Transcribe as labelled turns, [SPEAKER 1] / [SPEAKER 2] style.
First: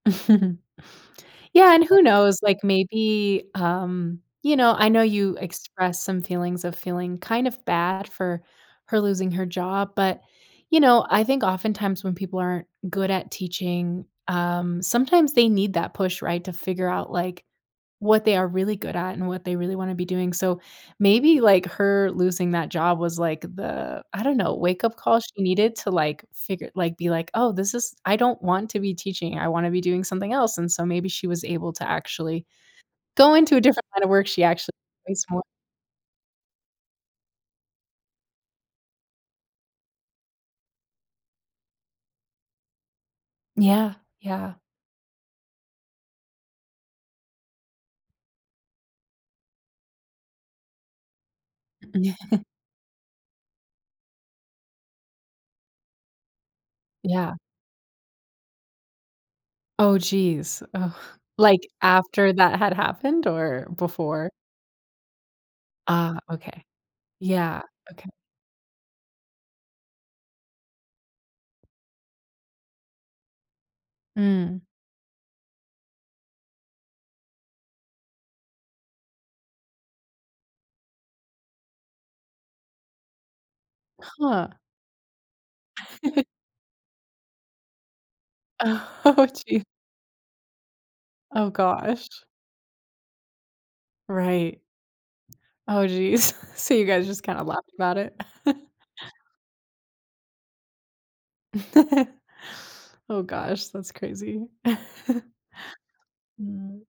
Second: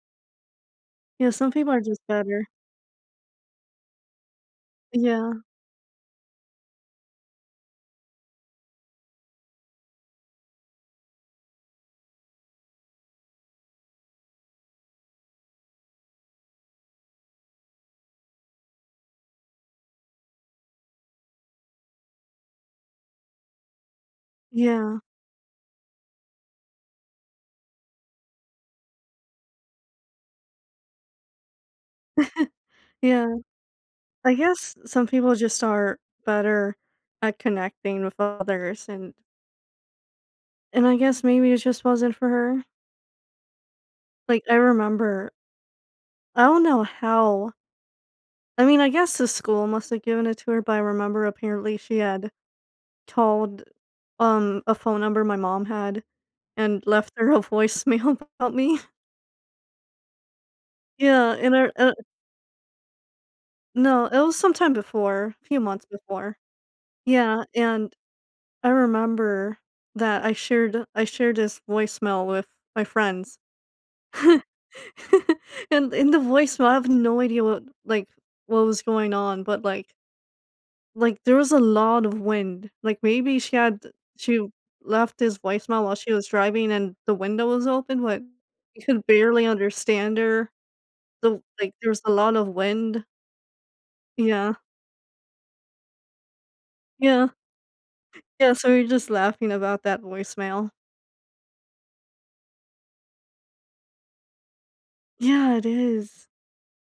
[SPEAKER 1] Yeah, some people
[SPEAKER 2] Yeah
[SPEAKER 1] are
[SPEAKER 2] and, who
[SPEAKER 1] just
[SPEAKER 2] knows,
[SPEAKER 1] better.
[SPEAKER 2] like, maybe, um you know, I know you
[SPEAKER 1] Yeah.
[SPEAKER 2] expressed some feelings of feeling kind of bad for her losing her job, but, you know, I think oftentimes when people aren't good at teaching, um, sometimes they need that push, right, to figure out, like, what they are really good at and what they really wanna be doing. So, maybe, like, her losing that job was, like, the, I don't know, wake up
[SPEAKER 1] Yeah.
[SPEAKER 2] call she needed to, like, figure like, be like, "Oh, this is I don't want to be teaching, I wanna be doing something else," and so maybe she was able to actually go
[SPEAKER 1] Yeah.
[SPEAKER 2] into a different kind of work
[SPEAKER 1] I
[SPEAKER 2] she actually
[SPEAKER 1] guess some
[SPEAKER 2] likes
[SPEAKER 1] people
[SPEAKER 2] more.
[SPEAKER 1] just are better at connecting with others and and I guess maybe it just wasn't for her.
[SPEAKER 2] Yeah.
[SPEAKER 1] Like,
[SPEAKER 2] Yeah.
[SPEAKER 1] I remember I don't know how I mean, I guess the school must have given it to her, but I remember apparently she had told, um, a phone number my mom had and left her
[SPEAKER 2] Yeah.
[SPEAKER 1] a voicemail about me.
[SPEAKER 2] Oh, jeez. Oh,
[SPEAKER 1] Yeah, and I
[SPEAKER 2] like,
[SPEAKER 1] r u
[SPEAKER 2] after that had happened or
[SPEAKER 1] No, it
[SPEAKER 2] before?
[SPEAKER 1] was some time before, a few months
[SPEAKER 2] Ah,
[SPEAKER 1] before.
[SPEAKER 2] okay.
[SPEAKER 1] Yeah,
[SPEAKER 2] Yeah.
[SPEAKER 1] and
[SPEAKER 2] Okay.
[SPEAKER 1] I remember that I shared I shared this voice mail with my friends,
[SPEAKER 2] Mm.
[SPEAKER 1] and, in the voice mail, I have no idea what like, what was going on but, like like, there was a lot of wind, like, maybe she had she
[SPEAKER 2] Huh.
[SPEAKER 1] left this voicemail while she was driving and the window was open, like, you could
[SPEAKER 2] Oh,
[SPEAKER 1] barely
[SPEAKER 2] gee.
[SPEAKER 1] understand her, so,
[SPEAKER 2] Oh,
[SPEAKER 1] like, there was a
[SPEAKER 2] gosh.
[SPEAKER 1] lot of wind. Yeah.
[SPEAKER 2] Right. Oh, jeez. So, you guys just
[SPEAKER 1] Yeah.
[SPEAKER 2] kinda laughed about it.
[SPEAKER 1] Yeah, so we're just laughing about that voicemail.
[SPEAKER 2] Oh, gosh. That's crazy.
[SPEAKER 1] Yeah, it is.
[SPEAKER 2] Mm.